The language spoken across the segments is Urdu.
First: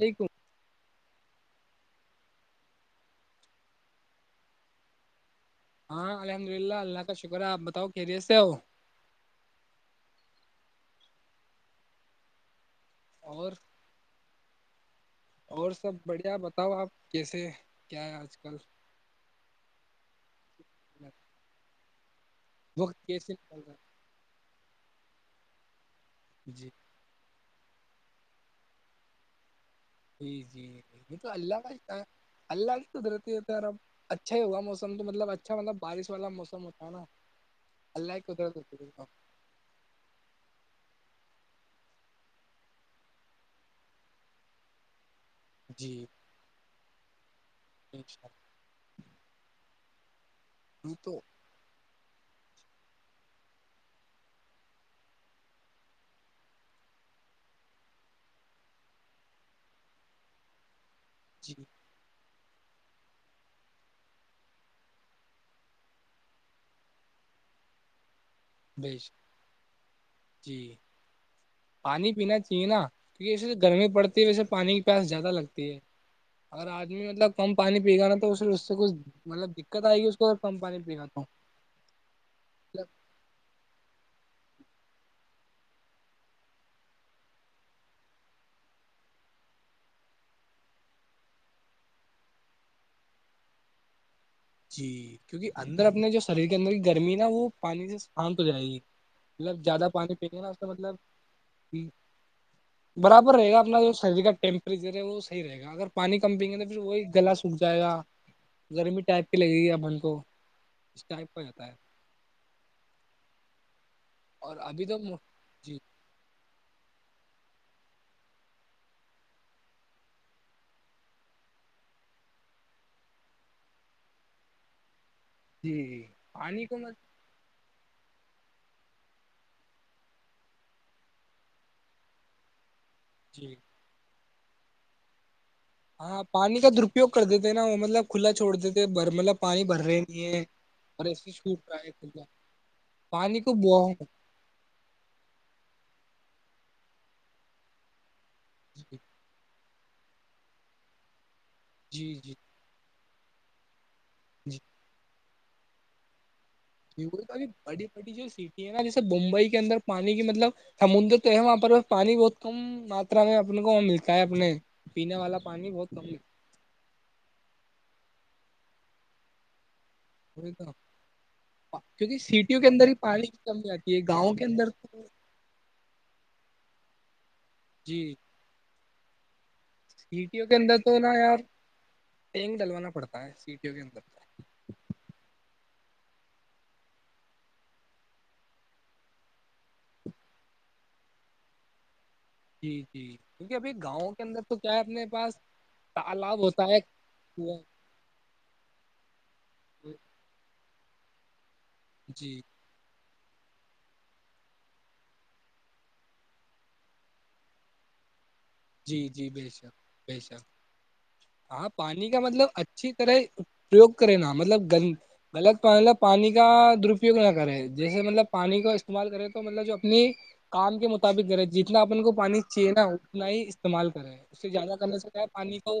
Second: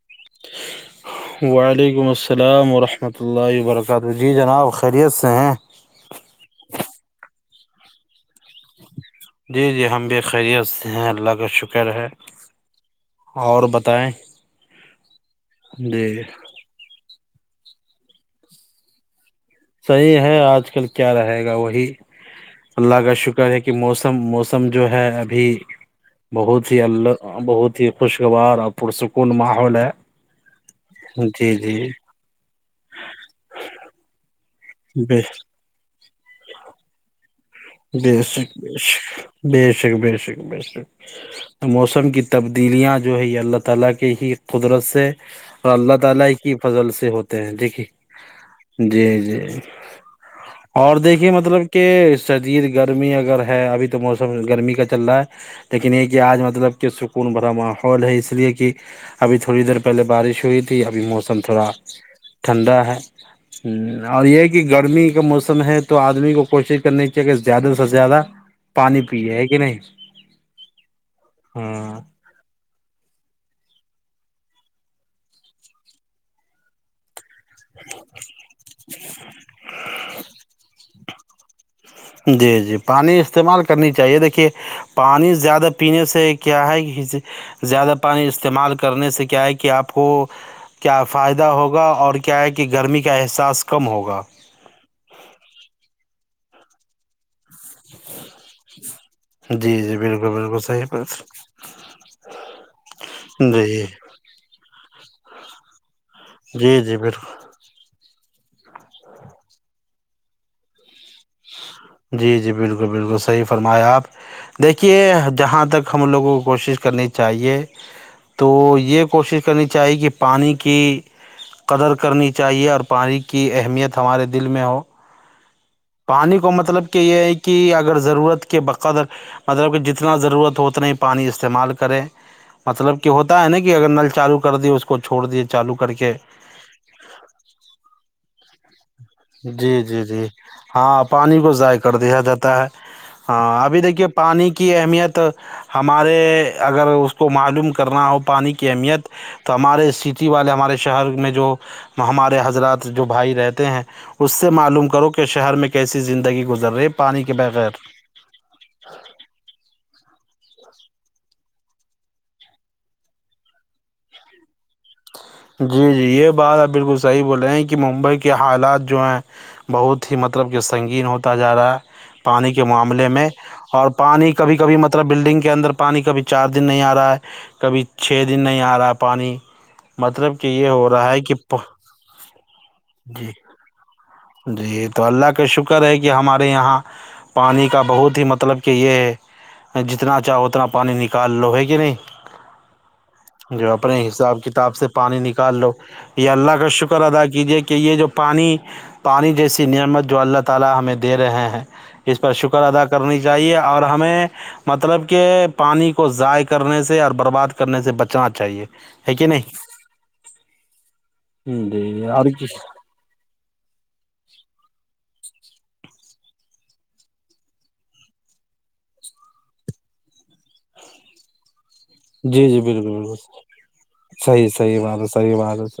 عیکم وعلیکم السلام ورحمۃ اللہ و برکاتہ جی جناب خیریت سے ہیں ہاں الحمد للہ اللہ کا شکر ہے آپ بتاؤ کیرییے سے ہو جی جی ہم بھی خیریت سے ہیں اللہ کا شکر ہے اور بتائیں اور سب جی بڑھیا بتاؤ آپ کیسے کیا ہے آج کل صحیح ہے آج کل کیا رہے گا وہی اللہ وقت کا کیسے شکر نکل ہے رہا کہ موسم موسم سم جو ہے ابھی ہے جی بہت ہی اللہ بہت ہی خوشگوار پرسکون ماحول ہے جی جی نہیں تو جی اللہ جی اللہگ تودرتی تاراچ اچا ہوگاوسم بے توطلب اچھا ملب بارش والا موسم ہوتا ہے نا اللہ کی بسک قدرت بی ہوتی ہے بشک بی شک شک موسم اللہ جی تعالی کی فضل سے ہوتے ہیں جییک بے شک، جی جی یہ اور تو دیکھیے مطلب کہ شدید گرمی اگر ہے ابھی تو موسم گرمی کا چل رہا ہے لیکن یہ کہ آج مطلب کہ سکون بھرا ماحول ہے اس لیے کہ ابھی تھوڑی دیر پہلے بارش ہوئی تھی اب بھی موسم جی تھوڑا ٹھنڈا ہے اور یہ کہ گرمی کا موسم ہے تو آدمی کو کوشش کرنے کی کہ زیادہ سے زیادہ بے پانی شک پیے ہے کہ نہیں جی ہاں پانی پینا چاہیے نا کیونکہ جیسے گرمی پڑتی ہے ویسے پانی کی پیاس زیادہ لگتی ہے اگر آدمی مطلب کم پانی پی گا تو پھر اس سے کچ مطلب دقت آئے گی کم پانی پی رہا تو جی جی مطلب پانی استعمال کرنی چاہیے دیکھیے پانی زیادہ پینے سے کیا ہے زیادہ پانی استعمال کرنے سے کیا ہے کہ آپ کو کیا فائدہ ہوگا اور کیا ہے کہ گرمی کا احساس کم ہوگا جی کیونکہ اندر اپنے جو شریر کے اندر کی گرمی نا وہ پانی سے شانت ہو جائے گی مطلب جی زیادہ جی پانی بالکل پییں نا اس بالکل کا صحیح مطلب بات۔ برابر رہے گا اپنا جی جو شریر کا ٹیمپریچر رہے گا وہ صحی رہے گ اگر پانی کم پئیں گے تو پھر جی جی وہی گلا بالکل سکھ جائے گا جر م ٹپ لگے گی ا من کو اس ٹائپ کا ہوتا ہے جی جی بالکل بالکل صحیح فرمایا آپ اور ابھی تو دیکھیے جہاں جی تک ہم لوگوں کو کوشش کرنی چاہیے چاہیے تو یہ کوشش کرنی چاہیے کہ پانی کی قدر کرنی چاہیے اور پانی کی اہمیت ہمارے دل میں ہو جی پانی کو مطلب کہ یہ ہے کہ ا ضرورت کے بقدر مطلب کہ جتنا ضرورت ہو اتنا ہی پانی استعمال کریں مطلب کہ ہوتا ہے جی نا کہ اگر نل چالو کر دییا اس کو چوڑ دییاے ہاں پانی کا درپیوگ کر دیتے ہیں نا وہ مطلب کھلا چھوڑ دیتے مطلب پانی جی بھر رہے جی جی نہیں ہے ہاں اور ایسے ہی پانی کو چھوٹ ضائع رہا ہے کر کھلا دیا جاتا ہے پانی کو ہاں ابھی بہت دیکھیے پانی کی اہمیت ہم ہمارے اگر اس کو معلوم کرنا ہو پانی کی اہمیت تو ہمارے سٹی والے ہمارے شہر میں جو وہ جی جی ہمارے حضرات جو بھائی رہتے ہیں اور اس سے جی معلوم کرو کہ شہر میں کیسی زندگی گزر رہی ہے یہ وہ پانی کے توھی بغیر بڑی بڑی جو سٹی ہے نا جیسے بمبئی کے اندر پانی کی مطلب سمندر تو ہے وہاں پر پانی بہت کم ماترا میں اپنے کو وہ ملتا ہے اپنے پینے والا پانی بہت جی جی کم یہ بات آپ بالکل صحیح بولے ہیں کہ ممبئی کے حالات جو ہیں بہت ہی مطلب کہ ملتا ہے، سنگین ہوتا جا رہا ہے کیونکہ پانی سیٹیوں کے اندر ہی معاملے پانی میں کی کمی اور آتی ہے پانی گاؤں کے کبھی اندر کبھی مطلب تو بلڈنگ کے اندر پانی کبھی چار دن نہیں آ رہا ہے کبھی جی چھ دن نہیں آ رہا پانی مطلب کہ سیٹیوں یہ ہو رہا ہے کہ ٹینگ ڈلوانا پڑتا جی ہے سیٹیوں کے اندر جی تو اللہ کا شکر ہے کہ ہمارے یہاں پانی کا بہت ہی مطلب کہ یہ ہے جتنا چاہو اتنا پانی نکال لو ہے کہ نہیں جی جی کیونکہ جو ابھی اپنے گاؤں کے حساب اندر تو کیا کتاب ہے سے اپنے پانی پاس نکال لو یا تالاب اللہ ہوتا کا ہے شکر ادا کیجے کنواں- کہ یہ جو پانی جیسی نعمت جو اللہ تعی ت ہمیں دے رہے ہیں اس جی پر شکر ادا کر کرنی چاہیے اور ہمیں مطلب کہ پانی کو ضائع کرنے سے اور برباد کرنے سے بچنا چاہیے جی ہے کہ جی بے شک بے شک نہیں ہاں پانی جی کا اور مطلب جی اچھی طرحو کرے نا مطلب گن غلط مطلب پانی کا درپیوگ نہ کرے جیسے مطلب پانی کا استعمال کرے تو مطلب جو اپنی کام کے مطابق کرے جی اتنا اپن کو پانی جی چیے نا بالکل بالکل ہی استعمال کرے اس صحیح سے زیادہ صحی کرنے بات ہے سے کیا صحیح بات پانی ہے کو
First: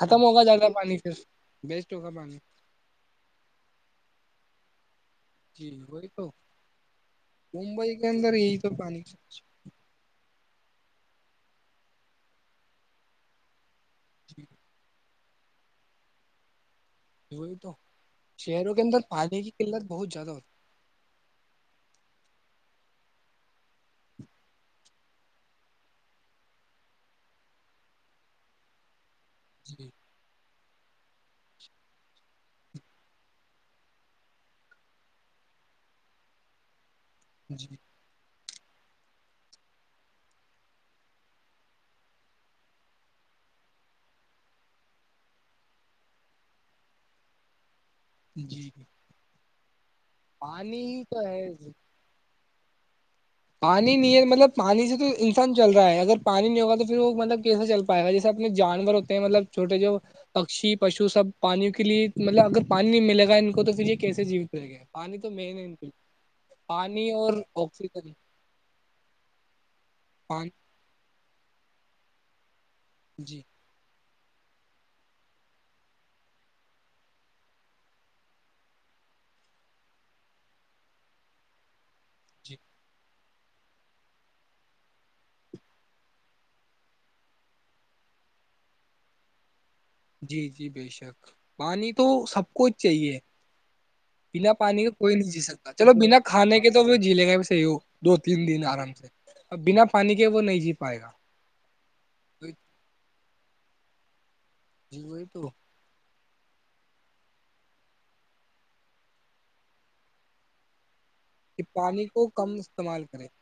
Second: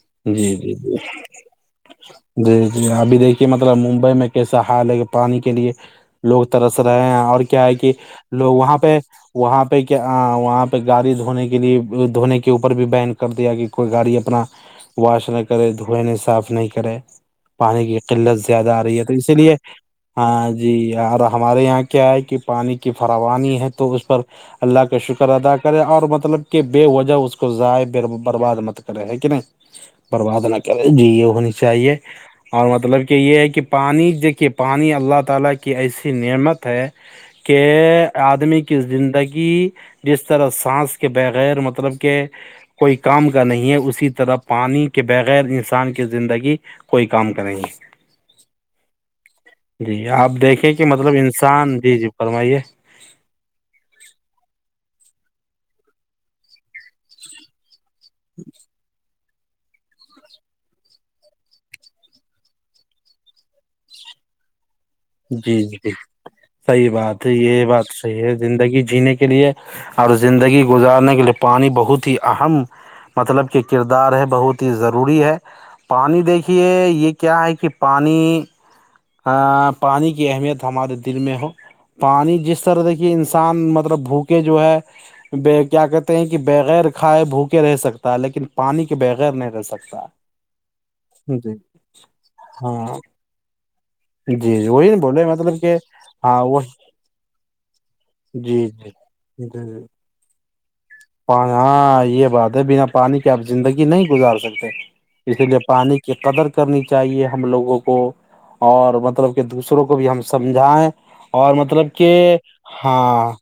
ختم ہوگا جی زیادہ جی جی پانی پھر بیسٹ ہوگا پانی جی جی ابھی دیکھیے مطلب ممبئی میں کیسے سہا لگے پانی کے جی لیے وہی تو لوگ ترس رہے ہیں اور کیا ہے کہ ممبئی کے اندر لوگ یہی تو وہاں پہ پانی کی، وہاں پہ ہاں وہاں پہ گاڑی دھونے کے لیے دھونے کے اوپر بھی بین کر دیا گ کوئی گاڑی اپنا واش نہ کرے دھویں نہیں صاف نہیں کرے وہی تو پانی کی قلت زیادہ شہروں کے آ رہی ہے اندر تو اسی پانی کی لیے قلت بہت زیادہ ہاں ہوتی جی اور ہمارے یہاں کیا ہے کہ پانی کی فراوانی ہے تو اس پر اللہ کا شکر ادا کرے اور مطلب کہ بے وجہ اس کو ضائع بے برباد مت کرے ہے کتیں ہے جی برباد نہ کہ یہ ہے کہ پانی کے پانی اللہ تعالی کی نعمت ہے کہ آدمی زندگی کہ جس طرح سانس کے بغیر مطلب کہ کوئی کام کا نہیں ہے اسی طرح پانی کے بغیر انسان کی زندگی کوئی کام کا نہیں ہے جی جی جی آپ دیکھیں پانی کہ ہی مطلب تو ہے انسان جی جی فرمائیے ھا پانی نہیں مطلب پانی سے تو انسان چل رہا ہے اگر پانی نہیں ہوگا تو پھر وہ مطلب کیسا چلتا پائے گا جیسے اپنے جانور ہو مطلب چھوٹے جو پکشی پشو سب پانی کے لیے مطلب اگر پانی نہیں ملے گا ان کو تو پھر یہ کیسے جیوت ملے گا جی جی صحیح بات ہے اور یہ بات آکسیجن صحیح ہے زندگی جینے کے لیے اور پانی زندگی گزارنے کے لیے پانی بہ ہی اہم جی مطلب کہ کرد دار ہے بہت ہی ضروری ہے پانی دیکھیے یہ کیا ہے کہ پانی پانی کی اہمیت ہمارے دل میں ہو پانی جی جس طرح دھیے انسان مطلب بھوکے جو ہے کیا کہتے ہیں کہ بغیر کھائے بھوکے رہ سکتا ہے لیکن پانی کے بغیر نہیں رہ سکتا جی جی بے شک جی پانی تو سب کوچ ہاں چاہیے بنا جی جی پانی کے وہی کوئی بولے نہیں جی مطلب سکتا کہ چلو بنا ہاں کھے کے تو وہ جیلے گئے دو تین دن جی جی آرام سے جی اور جی بنا پانی کے وہ نہیں جیت ہاں یہ بات ہے بنا پانی کے آپ زندگی نہیں گزار سکتے جی وہی اسی تو لیے پانی کی قدر کرنی چاہیے ہم لوگوں کو اور مطلب کہ دوسروں کو بھی ہم سمجھائیں اور مطلب پانی کہ کو کم استعمال کرے ہاں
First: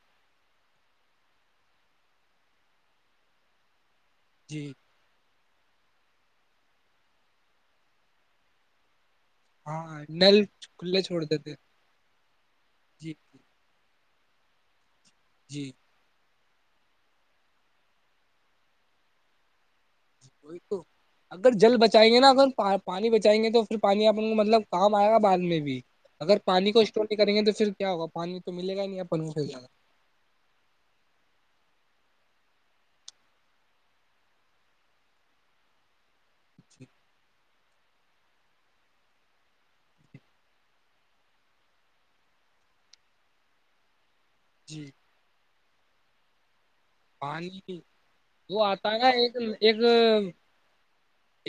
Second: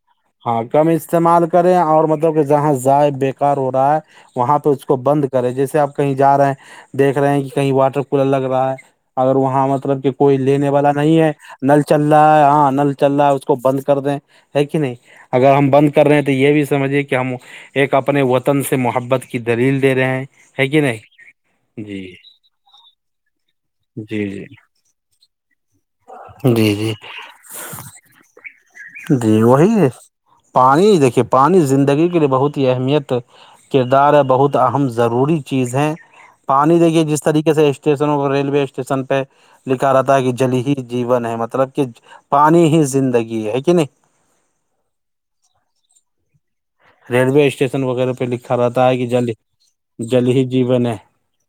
ہاں کم استعمال کریں اور م کہ جہاں ضائع بے کار ہو رہا ہے وہاں پہ جی اس کو بند کر ے جیسے آپ کہیں جا رہے ہیں دیکھ رہے ہیں کہ کہیں واٹر کولر لگ رہا ہے اگر وہاں ہاں مطلب کہ کوئی نل لینے والا کھلے نہیں چھوڑ ہے دیتے نل چل رہا ہے ہاں نل چل جی رہا ہے اس کو بند کر دیں ایک کہ نہیں اگر ہم جی بند کر رہے ہیں تو یہ بھی سمجھیے کہ ہم ایک اپنے وطن سے محبت کی دلیل دے رہے ہیں وہ ہے کہ تو نہیں اگر جل جی بچائیں گے نا اگر پانی بچائیں گے تو پھر پانی جی اپن کو جی مطلب کام آئے گا بعد میں بھی اگر پانی جی کو جی اسٹور نہیں کریں گے تو پھر کیا ہوگا پانی تو ملے گا ہی نہیں اپن پ جی زیاہ وہی پانی دیکھیے پانی زندگی کے لیے بہت ہی اہمیت کردار ہے بہت اہم ضروری چیز ہے پانی دیکھیے جس طریقے سے اسٹیشنوں کو ریلوے اسٹیشن پہ لکھا رہاتا کہ جل ہی جیون ہے مطلب کہ پانی ہی زندگی ہے کہ نہیں جی ریلوے پانی اسٹیشن وغیرہ پہ لکھا وہ آتا رہتا ہے کہ نا جل ایک ایک جل ہی جیون ہے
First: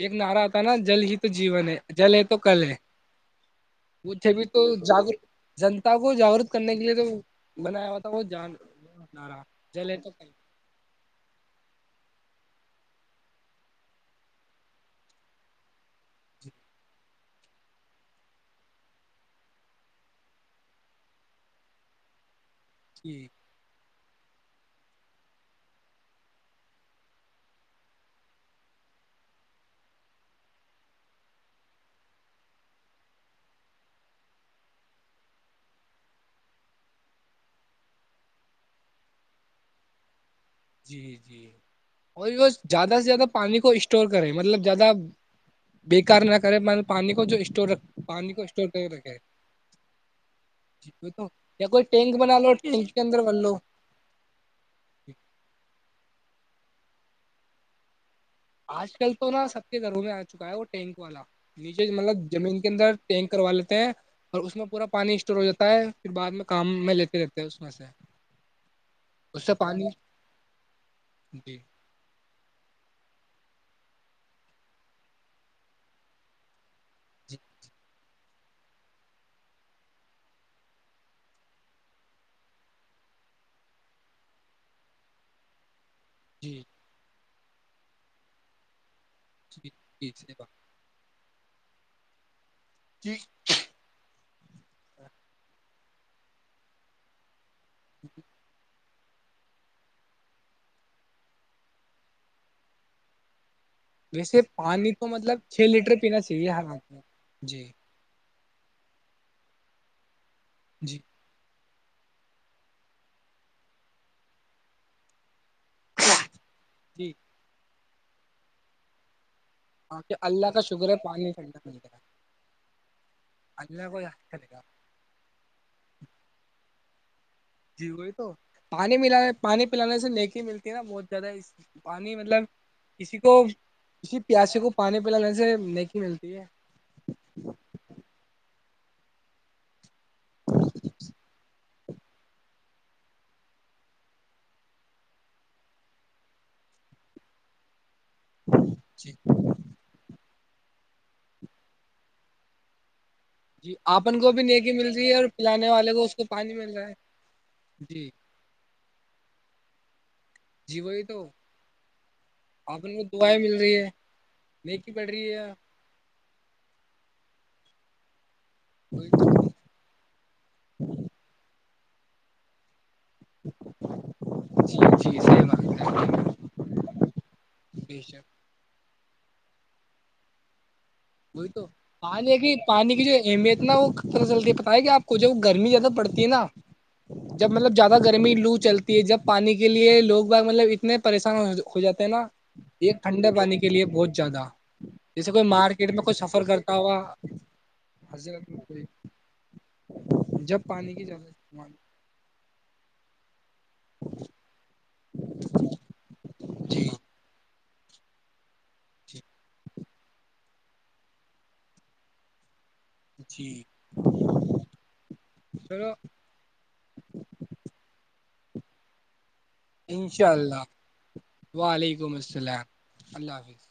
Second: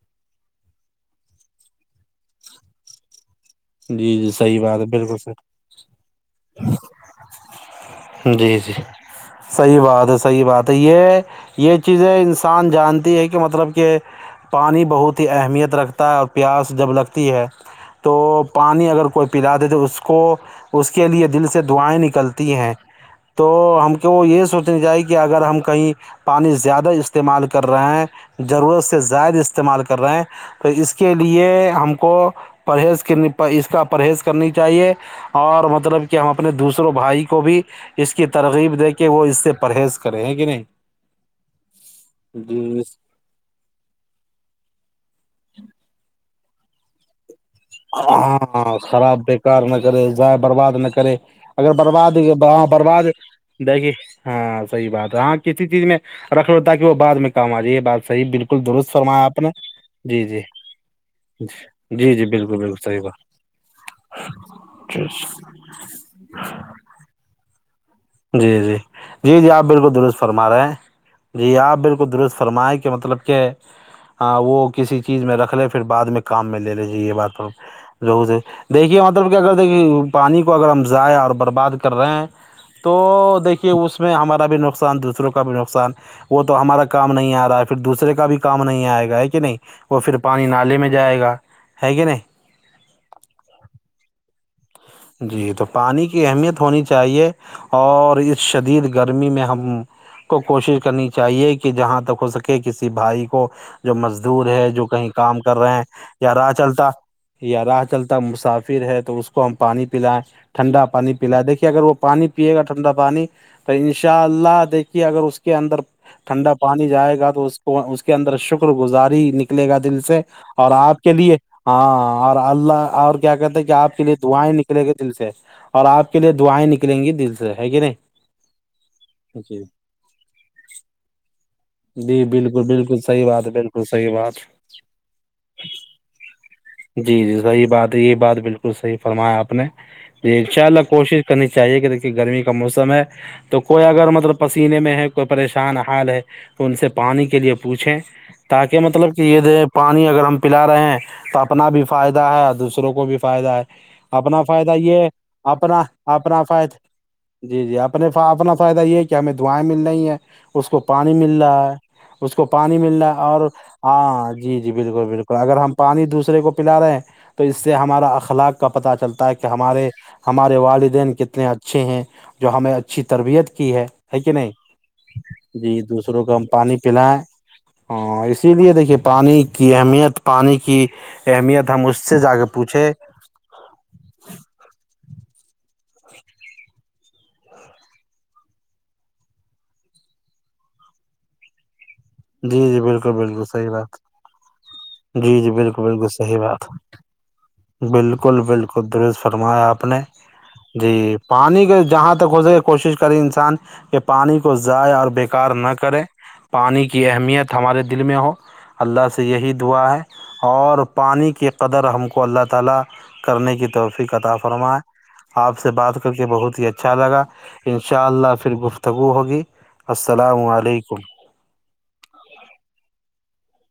ایک نعرہ آتا نا جل ہی تو جیون ہے جل ہے تو کل ہے وہ جی تھ جی بھی صحیح تو بات ہے ج بالکل صحیح جنتا کو جاگروک کرنے کے لیے تو بنایا ہوا تھا وہان جی جی صحیح رہاے بات تو ہے صحیح بات ہے یہ یہ چیزیں انسان جانتی ہے کہ مطلب کہ پانی بہت ہی اہمیت رکھتا ہے اور پیاس جب لگتی ہے تو پانی اگر کوئی پلاے تو اس کو اس کے لیے دل سے دعائیں نکل ہیں جی تو ہم کو کہ وہ یہ سوچنی چاہی کہ اگر ہم کہیں پانی زیادہ استعمال کر رہے ہیں ضرورت سے زائد استعمال کر رہے ہیں تو اس کے لیے ہم کو پرہیز کے اس کا پرہیز کرنی چاہیے اور مطلب کہ ہم اپنے دوسروں بھائی کو بھی اس کی ترغیب دے کے وہ اس سے پرہیز کریں کہ نہیں جی جی اور جی زیادہ سے زیادہ پانی کو اسٹور کریں مطلب زیادہ بیکار نہ پانی کو جو اسٹور رکھ پانی کو اسٹور ہاں کر خراب رکھے بیکار نہ کرے جائ برباد نہ کرے تو یا اگر کوئی برباد ٹینک بنا لو ٹینک کے برباد اندر بن لو دیکھیے ہاں صحیح بات ہے ہ کتسی چیز میں رکھ لو تاک وہ بع میں کام آ جائے یہ بات صحیح بالکل آج درست کل فرمایا تو آپ نا نے سب کے گھروں میں جی آ جی چکا ہے وہ ٹینک والا نیچے جی جی مطلب بالکل زمین بالکل اندر صحیح بات ٹینک کروا لیتے ہیں اور اس میں پورا پانی اسٹور ہو جاتا ہے پھر بعد میں کام میں لیتے لیتے ہیں اس میں سے جی جی جی اس جی سے آپ پانی بالکل درست فرما رہے ہیں جی آپ بالکل درست فرمائیں کہ مطلب کے وہ کسی چیز میں رکھ لے پھر بع میں کام میں لے ل ج ہے جی ماتم [unintelligible] لوگ سے دیکھیے مطلب کہ اگر دیکھیے پانی کو اگر ہم ضائع اور برباد کر رہے ہیں تو دیکھیے اس میں ہمارا بھی نقصان دوسروں کا بھی نقصان وہ تو جی ہمارا کام نہیں آ رہا پھر دوسرے کا بھی کام نہیں آئے گا ہے کہ نہیں جی وہ جی پھر صحیح پانی بات نالے میں جائے گا ہے کہ نہیں ج [unintelligible] جی تو پانی کی اہمیت ہونی چاہیے اور اس شدید کے گرمی میں ہم کو کوشش کرنی چاہیے کہ جہاں تک ہو سکے کسی بھائی کو جو ویسے مزدور ہے جو پانی تو کہیں مطلب کام کر چھ رہے ہیں لیٹر پینا یا چاہیے راہ ہر چلتا آدمی کو یا جی راہ چلتا صافر ہے تو اس کو ہم پانی پلاائ ٹھنڈا جی پانی پیلا دیکے اگر وہ پانی پیے گا ٹھنڈا پانی تو ان شاء اللہ دیکھیے اگر اس کے کے اندر ٹھنڈا پانی جی جائے گا تو اس اس کے اندر شکر گزاری نکل لے گا دل ہاں کہ سے اللہ کا اور شکر ہے آپ کے پانی لیے ٹھنڈا مل گیا ہاں اور اللہ اور کیا کہتے ہیں کہ اللہ آپ کو کے لیے تو یاد کرے دعائیں گا نکلے گے دل سے اور آپ کے لیے دائیں نکل کلیں گی دل سے ہے کہ جی نہیں وہی تو پانی ملان جی پانی پلانے سے نیکی ملتی ہے نا بہت زیادہ پانی جی مطلب بالکل بالکل کسی صحیح کو بات ہے بالکل صحیح کسی بات پیاسے کو پانی پلانے سے نیکی ملتی ہے توسی [unintelligible] فرمایا آپ نے جی ان شاء اللہ کوشش کرنی چاہیے کہ دیکھی کہ گرمی کا موسم ہے تو کوئی اگر مطلب پسینے میں ہے کوئی پریشان حال ہے تو ان سے پانی کے لیے پوچھیں تاکہ جی مطلب کہ یہ د پانی اگر ہم پلا رہے ہیں تو اپنا بھی فائدہ ہے دوسروں کو بھی فائدہ جی آپن کو اپنا بھی نیکی فائدہ مل یہ رہی ہے اور پلانے اپنا والے کو اس کو اپنا پانی فائدہ مل رہا ہے جی جی اپنے اپنا فائدہ یہ کہ کیا ہمیں دعائیں مل رہی ہیں اس کو جی وہی پانی تو مل رہا ہے اس کو پانی آپ ان مل رہا کو ہے دعائیں اور مل رہی ہے ہاں جی جی نیکی بالکل بڑھ رہی بالکل ہے اگر ہم پانی دوسر کو پلا رہے ہیں تو اس سے ہمارا اخلاق پتا وہی چلتا تو ہے کہار ہمارے والدین کتنے اچھے اچھے ہیں جو ہمیں اچھی تربیت کی ہے ہے کہ نہیں جی جی صحیح بات جی ہے دوسروں کو ہم پانی پلائیں بے شک ہ اسی لیے دیکھیے پانی کی اہمیت پانی کی وہی تو اہمیت ہم اس سے جا پانی کے کی پوچھے پانی کی جو اہمیت نہ وہ جلدی پتائے آپ کو جب گرمی زیادہ پڑتی ہے نا جب مطلب زیادہ گرمی لو چلتی ہے جب پانی کے لیے لوگ ب مطلب اتنے پریشان ہو جاتے نا جی جی یہ بالکل ٹھنڈے بالکل پانی کے صحیح لیے بات بہت زیادہ جیسے جی کوئی جی مارچ بالکل بالکل صحیح بات بالکل بالکل درز فرمایا آپ نے جب جی پانی کی پانی کے ضرورت جہاں تک ہو سکے کوشش کر انسان کہ پانی کو ضائع اور بیکار نہ کرے پانی جی کی اہمیت ہمارے دل میں ہو اللہ جی سے یہی دعا ہے اور پانی کی قدر ہم کو اللہ تعالی کرنے جی کی توفیق کاطا فرمائے آپ سے چلو بات کر کے بہت ہی اچھا لگا ان شاء اللہ پھر پھر گفتگو ہوگی السلام علیکم کماسالم اللہ حافظ